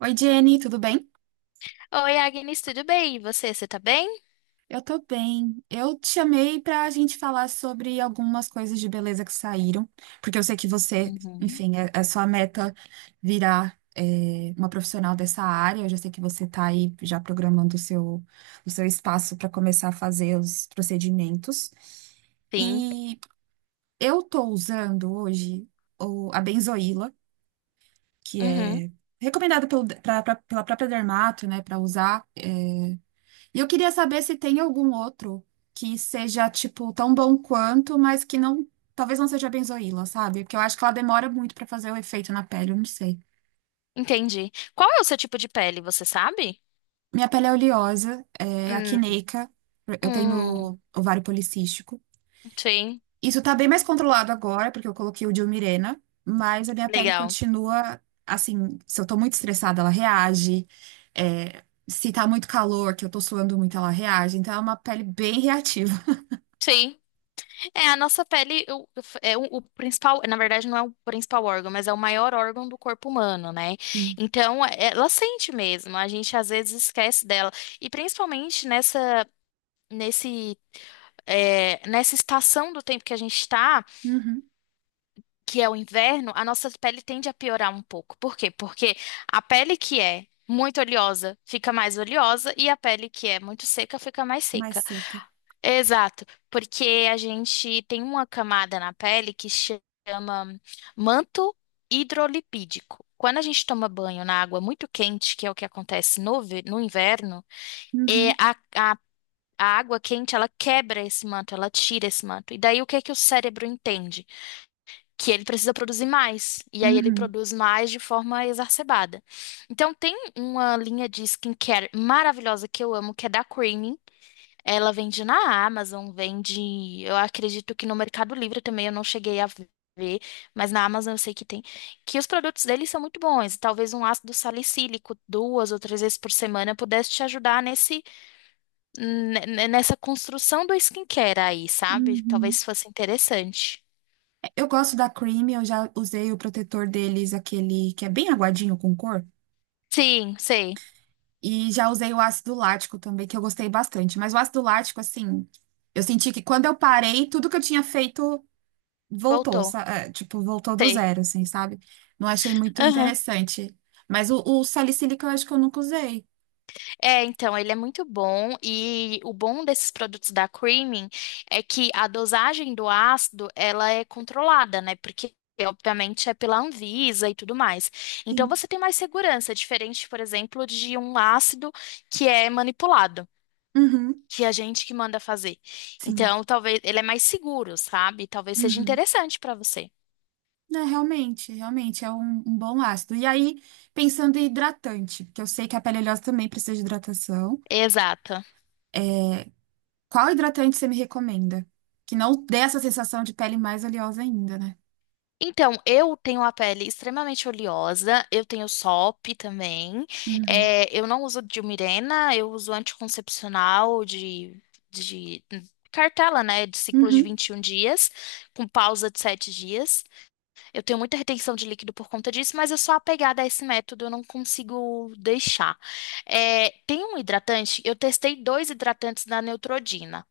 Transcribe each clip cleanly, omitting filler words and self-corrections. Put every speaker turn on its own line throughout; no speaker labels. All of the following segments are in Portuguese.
Oi, Jenny, tudo bem?
Oi, Agnes, tudo bem? E você tá bem?
Eu tô bem. Eu te chamei pra gente falar sobre algumas coisas de beleza que saíram, porque eu sei que você,
Uhum.
enfim, é sua meta virar uma profissional dessa área. Eu já sei que você tá aí já programando o seu espaço para começar a fazer os procedimentos.
Sim.
E eu tô usando hoje a benzoíla, que
Uhum,
é recomendada pela própria dermato, né, para usar. E eu queria saber se tem algum outro que seja, tipo, tão bom quanto, mas que não, talvez não seja benzoíla, sabe? Porque eu acho que ela demora muito pra fazer o efeito na pele, eu não sei.
entendi. Qual é o seu tipo de pele, você sabe?
Minha pele é oleosa, é
Hum,
acneica, eu
hum,
tenho ovário policístico.
sim.
Isso tá bem mais controlado agora, porque eu coloquei o Dilmirena, mas a minha pele
Legal.
continua, assim, se eu tô muito estressada, ela reage. É, se tá muito calor, que eu tô suando muito, ela reage. Então é uma pele bem reativa.
Sim. É, a nossa pele é o principal, na verdade não é o principal órgão, mas é o maior órgão do corpo humano, né?
Sim.
Então, ela sente mesmo, a gente às vezes esquece dela. E principalmente nesse, nessa estação do tempo que a gente tá.
Uhum.
Que é o inverno, a nossa pele tende a piorar um pouco. Por quê? Porque a pele que é muito oleosa fica mais oleosa e a pele que é muito seca fica mais
Mais
seca.
seca.
Exato, porque a gente tem uma camada na pele que chama manto hidrolipídico. Quando a gente toma banho na água muito quente, que é o que acontece no inverno, é
Uhum,
a, a, a água quente ela quebra esse manto, ela tira esse manto. E daí o que é que o cérebro entende? Que ele precisa produzir mais. E aí ele
uhum,
produz mais de forma exacerbada. Então tem uma linha de skincare maravilhosa que eu amo, que é da Creaming. Ela vende na Amazon, vende, eu acredito que no Mercado Livre também eu não cheguei a ver, mas na Amazon eu sei que tem, que os produtos deles são muito bons. Talvez um ácido salicílico duas ou três vezes por semana pudesse te ajudar nesse nessa construção do skincare aí, sabe?
uhum.
Talvez fosse interessante.
Eu gosto da Cream, eu já usei o protetor deles, aquele que é bem aguadinho com cor,
Sim, sei.
e já usei o ácido lático também, que eu gostei bastante. Mas o ácido lático, assim, eu senti que quando eu parei, tudo que eu tinha feito voltou,
Voltou.
tipo, voltou do
Sei.
zero, assim, sabe? Não achei muito
Aham.
interessante. Mas o salicílico eu acho que eu nunca usei.
É, então, ele é muito bom e o bom desses produtos da Creaming é que a dosagem do ácido, ela é controlada, né? Porque obviamente é pela Anvisa e tudo mais. Então
Sim.
você tem mais segurança, diferente, por exemplo, de um ácido que é manipulado.
Uhum,
Que é a gente que manda fazer.
sim.
Então, talvez ele é mais seguro, sabe? Talvez seja
Uhum.
interessante para você.
É, realmente, realmente é um bom ácido. E aí, pensando em hidratante, porque eu sei que a pele oleosa também precisa de hidratação.
Exato.
Qual hidratante você me recomenda? Que não dê essa sensação de pele mais oleosa ainda, né?
Então, eu tenho a pele extremamente oleosa, eu tenho SOP também.
Uhum.
É, eu não uso diumirena, eu uso anticoncepcional de cartela, né? De ciclo de
Uhum.
21 dias, com pausa de 7 dias. Eu tenho muita retenção de líquido por conta disso, mas eu sou apegada a esse método, eu não consigo deixar. É, tem um hidratante, eu testei dois hidratantes da Neutrodina.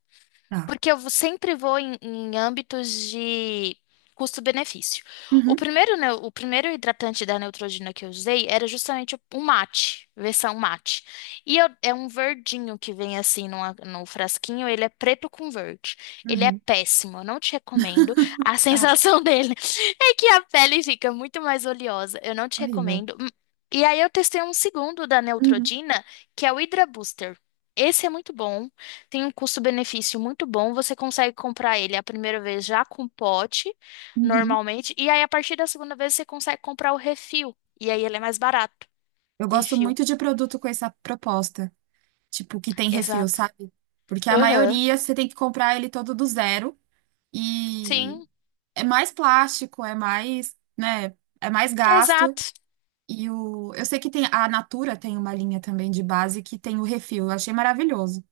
Tá.
Porque eu sempre vou em âmbitos de custo-benefício. O
Uhum.
primeiro, neu- o primeiro hidratante da Neutrogena que eu usei era justamente o mate, versão mate. É um verdinho que vem assim no frasquinho, ele é preto com verde. Ele é
Uhum.
péssimo, eu não te recomendo. A
Tá.
sensação dele é que a pele fica muito mais oleosa, eu não te
Horrível.
recomendo. Hum. E aí eu testei um segundo da
Uhum.
Neutrogena, que é o Hydra Booster. Esse é muito bom. Tem um custo-benefício muito bom, você consegue comprar ele a primeira vez já com pote,
Uhum.
normalmente, e aí a partir da segunda vez você consegue comprar o refil, e aí ele é mais barato.
Eu gosto
Refil,
muito de produto com essa proposta, tipo, que tem refil,
exato.
sabe? Porque a
Aham,
maioria você tem que comprar ele todo do zero. E
sim,
é mais plástico, é mais, né, é mais gasto.
exato.
E eu sei que tem a Natura tem uma linha também de base que tem o refil. Eu achei maravilhoso.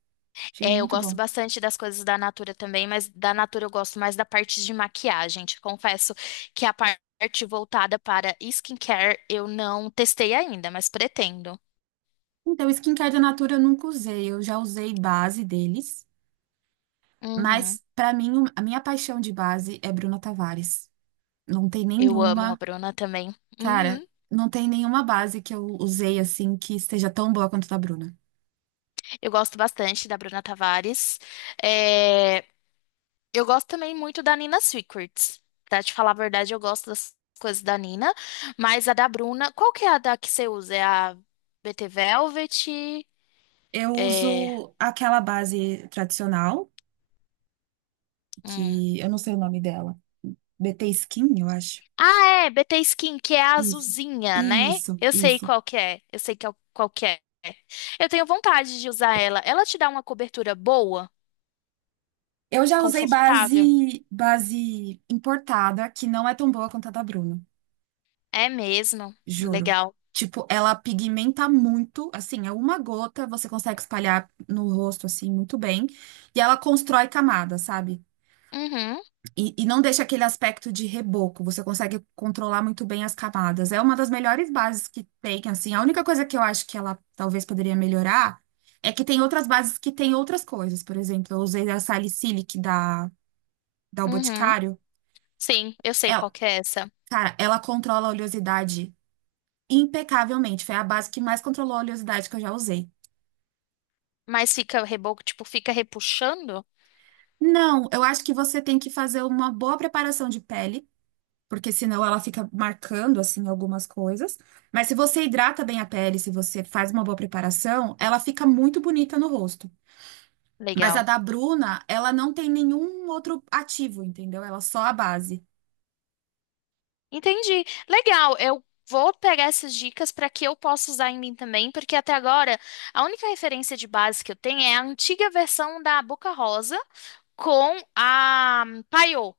Achei
É, eu
muito
gosto
bom.
bastante das coisas da Natura também, mas da Natura eu gosto mais da parte de maquiagem. Te confesso que a parte voltada para skincare eu não testei ainda, mas pretendo.
Então, o skincare da Natura eu nunca usei. Eu já usei base deles,
Uhum.
mas pra mim a minha paixão de base é Bruna Tavares. Não tem
Eu amo a
nenhuma,
Bruna também.
cara,
Uhum.
não tem nenhuma base que eu usei assim que esteja tão boa quanto da Bruna.
Eu gosto bastante da Bruna Tavares. É, eu gosto também muito da Nina Secrets. Pra te falar a verdade, eu gosto das coisas da Nina. Mas a da Bruna. Qual que é a da que você usa? É a BT Velvet?
Eu
É,
uso aquela base tradicional,
hum.
que eu não sei o nome dela. BT Skin, eu acho.
Ah, é, BT Skin, que é a
Isso.
azulzinha, né?
Isso,
Eu sei
isso.
qual que é. Eu sei que é qual que é. Eu tenho vontade de usar ela. Ela te dá uma cobertura boa,
Eu já usei
confortável.
base importada, que não é tão boa quanto a da Bruna,
É mesmo.
juro.
Legal.
Tipo, ela pigmenta muito, assim, é uma gota, você consegue espalhar no rosto assim muito bem, e ela constrói camada, sabe?
Uhum,
E não deixa aquele aspecto de reboco, você consegue controlar muito bem as camadas. É uma das melhores bases que tem, assim. A única coisa que eu acho que ela talvez poderia melhorar é que tem outras bases que tem outras coisas. Por exemplo, eu usei a Salicylic da O
uhum.
Boticário.
Sim, eu sei qual
Ela,
que é essa.
cara, ela controla a oleosidade impecavelmente. Foi a base que mais controlou a oleosidade que eu já usei.
Mas fica reboco, tipo, fica repuxando?
Não, eu acho que você tem que fazer uma boa preparação de pele, porque senão ela fica marcando assim algumas coisas. Mas se você hidrata bem a pele, se você faz uma boa preparação, ela fica muito bonita no rosto. Mas a
Legal.
da Bruna, ela não tem nenhum outro ativo, entendeu? Ela só a base.
Entendi. Legal, eu vou pegar essas dicas para que eu possa usar em mim também, porque até agora a única referência de base que eu tenho é a antiga versão da Boca Rosa com a Paiô.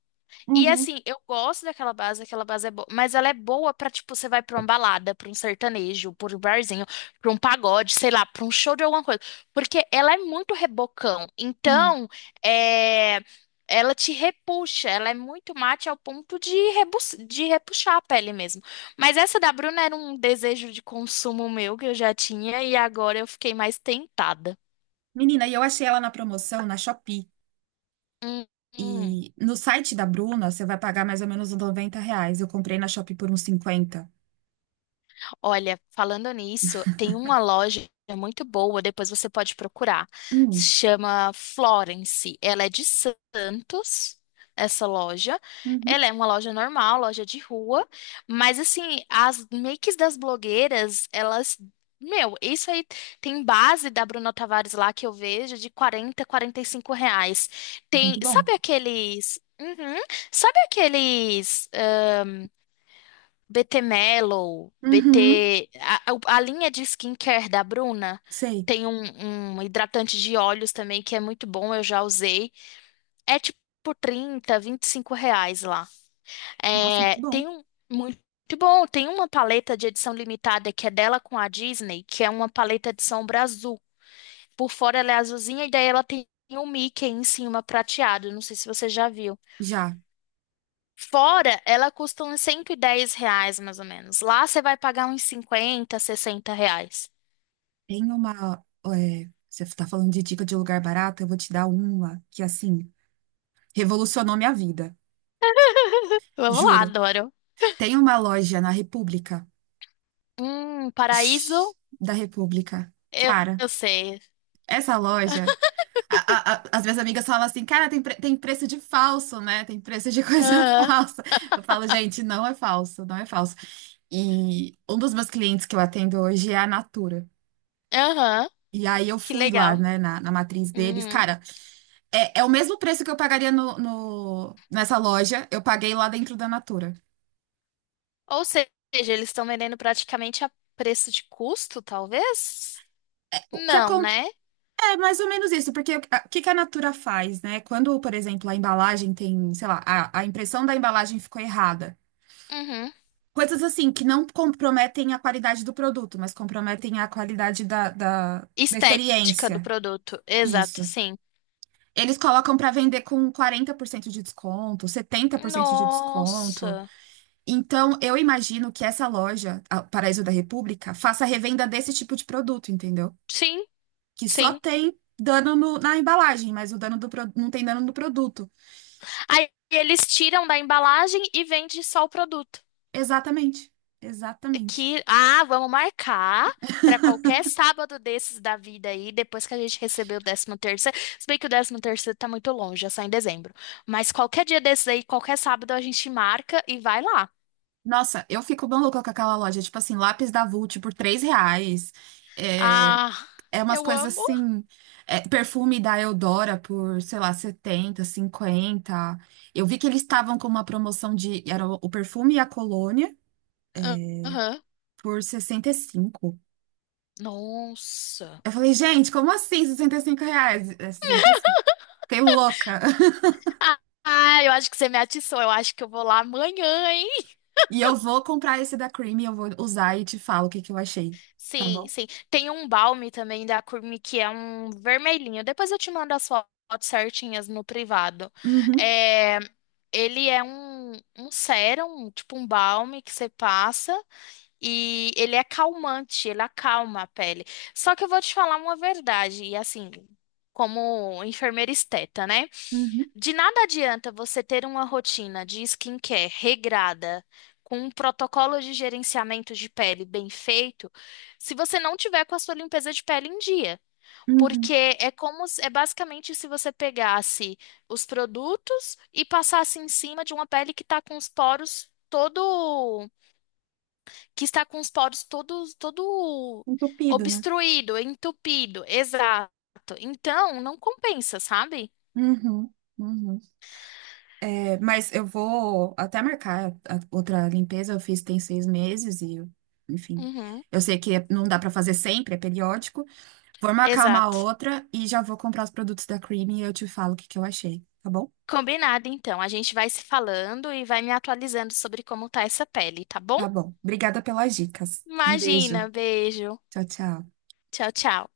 E
Uhum.
assim, eu gosto daquela base, aquela base é boa, mas ela é boa pra, tipo, você vai pra uma balada, pra um sertanejo, pra um barzinho, pra um pagode, sei lá, pra um show de alguma coisa, porque ela é muito rebocão.
Sim.
Então, é, ela te repuxa, ela é muito mate ao ponto de repuxar a pele mesmo. Mas essa da Bruna era um desejo de consumo meu que eu já tinha e agora eu fiquei mais tentada.
Menina, e eu achei ela na promoção na Shopee.
Hum, hum.
E no site da Bruna, você vai pagar mais ou menos uns 90 reais. Eu comprei na Shopee por uns 50.
Olha, falando nisso, tem uma loja muito boa, depois você pode procurar. Se
Hum,
chama Florence. Ela é de Santos, essa loja. Ela
uhum,
é uma loja normal, loja de rua, mas assim, as makes das blogueiras, elas meu, isso aí tem base da Bruna Tavares lá que eu vejo de R$ 40, R$ 45. Tem,
muito bom.
sabe aqueles. Uhum. Sabe aqueles BT Mellow,
Uhum,
BT. A linha de skincare da Bruna
sei.
tem um hidratante de olhos também que é muito bom, eu já usei. É tipo R$ 30, R$ 25 lá.
Nossa,
É,
muito bom.
tem um. Muito bom, tem uma paleta de edição limitada que é dela com a Disney, que é uma paleta de sombra azul. Por fora ela é azulzinha e daí ela tem um Mickey em cima prateado. Não sei se você já viu.
Já.
Fora, ela custa uns R$ 110, mais ou menos. Lá você vai pagar uns R$ 50, R$ 60.
Você está falando de dica de lugar barato, eu vou te dar uma que, assim, revolucionou minha vida.
Vamos lá,
Juro.
adoro.
Tem uma loja na República.
Paraíso,
Shhh, da República.
eu,
Cara,
eu sei.
essa loja. a- As minhas amigas falavam assim, cara, tem preço de falso, né? Tem preço de coisa
Aham,
falsa. Eu falo, gente, não é falso, não é falso. E um dos meus clientes que eu atendo hoje é a Natura.
aham,
E aí eu
que
fui lá,
legal.
né, na matriz deles.
Uhum.
Cara, é o mesmo preço que eu pagaria nessa loja, eu paguei lá dentro da Natura.
Ou seja, eles estão vendendo praticamente a preço de custo, talvez?
O que
Não,
acon-
né?
É, mais ou menos isso, porque o que que a Natura faz, né? Quando, por exemplo, a embalagem tem, sei lá, a impressão da embalagem ficou errada.
Uhum.
Coisas assim que não comprometem a qualidade do produto, mas comprometem a qualidade da
Estética do
experiência.
produto, exato,
Isso.
sim.
Eles colocam para vender com 40% de desconto, 70% de desconto.
Nossa.
Então, eu imagino que essa loja, a Paraíso da República, faça revenda desse tipo de produto, entendeu?
Sim,
Que só
sim.
tem dano na embalagem, mas o dano do, pro- não tem dano no produto.
Aí eles tiram da embalagem e vende só o produto.
Exatamente. Exatamente.
Que, ah, vamos marcar para qualquer sábado desses da vida aí, depois que a gente receber o décimo terceiro. Se bem que o décimo terceiro tá muito longe, é só em dezembro. Mas qualquer dia desses aí, qualquer sábado a gente marca e vai lá.
Nossa, eu fico maluca com aquela loja. Tipo assim, lápis da Vult por 3 reais. É,
Ah,
é umas
eu
coisas
amo.
assim. Perfume da Eudora por, sei lá, 70, 50. Eu vi que eles estavam com uma promoção de, era o perfume e a colônia
Aham.
por 65.
Nossa.
Eu falei, gente, como assim 65 reais? É 65. Fiquei louca.
Ah, ah, eu acho que você me atiçou. Eu acho que eu vou lá amanhã, hein?
E eu vou comprar esse da Creamy, eu vou usar e te falo o que que eu achei, tá
Sim,
bom?
sim. Tem um balme também da Curmi que é um vermelhinho. Depois eu te mando as fotos certinhas no privado.
Uhum,
É, ele é um sérum, tipo um balme que você passa e ele é calmante, ele acalma a pele. Só que eu vou te falar uma verdade, e assim, como enfermeira esteta, né?
uhum,
De nada adianta você ter uma rotina de skincare regrada, com um protocolo de gerenciamento de pele bem feito, se você não tiver com a sua limpeza de pele em dia.
uhum.
Porque é como, é basicamente se você pegasse os produtos e passasse em cima de uma pele que está com os poros todo, que está com os poros todos, todo
Entupido, né?
obstruído, entupido, exato. Então, não compensa, sabe?
Uhum, uhum. É, mas eu vou até marcar a outra limpeza, eu fiz tem 6 meses e, enfim,
Uhum,
eu sei que não dá pra fazer sempre, é periódico. Vou marcar uma
exato.
outra e já vou comprar os produtos da Creamy e eu te falo o que que eu achei, tá bom?
Combinado, então. A gente vai se falando e vai me atualizando sobre como tá essa pele, tá bom?
Tá bom. Obrigada pelas dicas. Um beijo.
Imagina, beijo.
Tchau, tchau.
Tchau, tchau.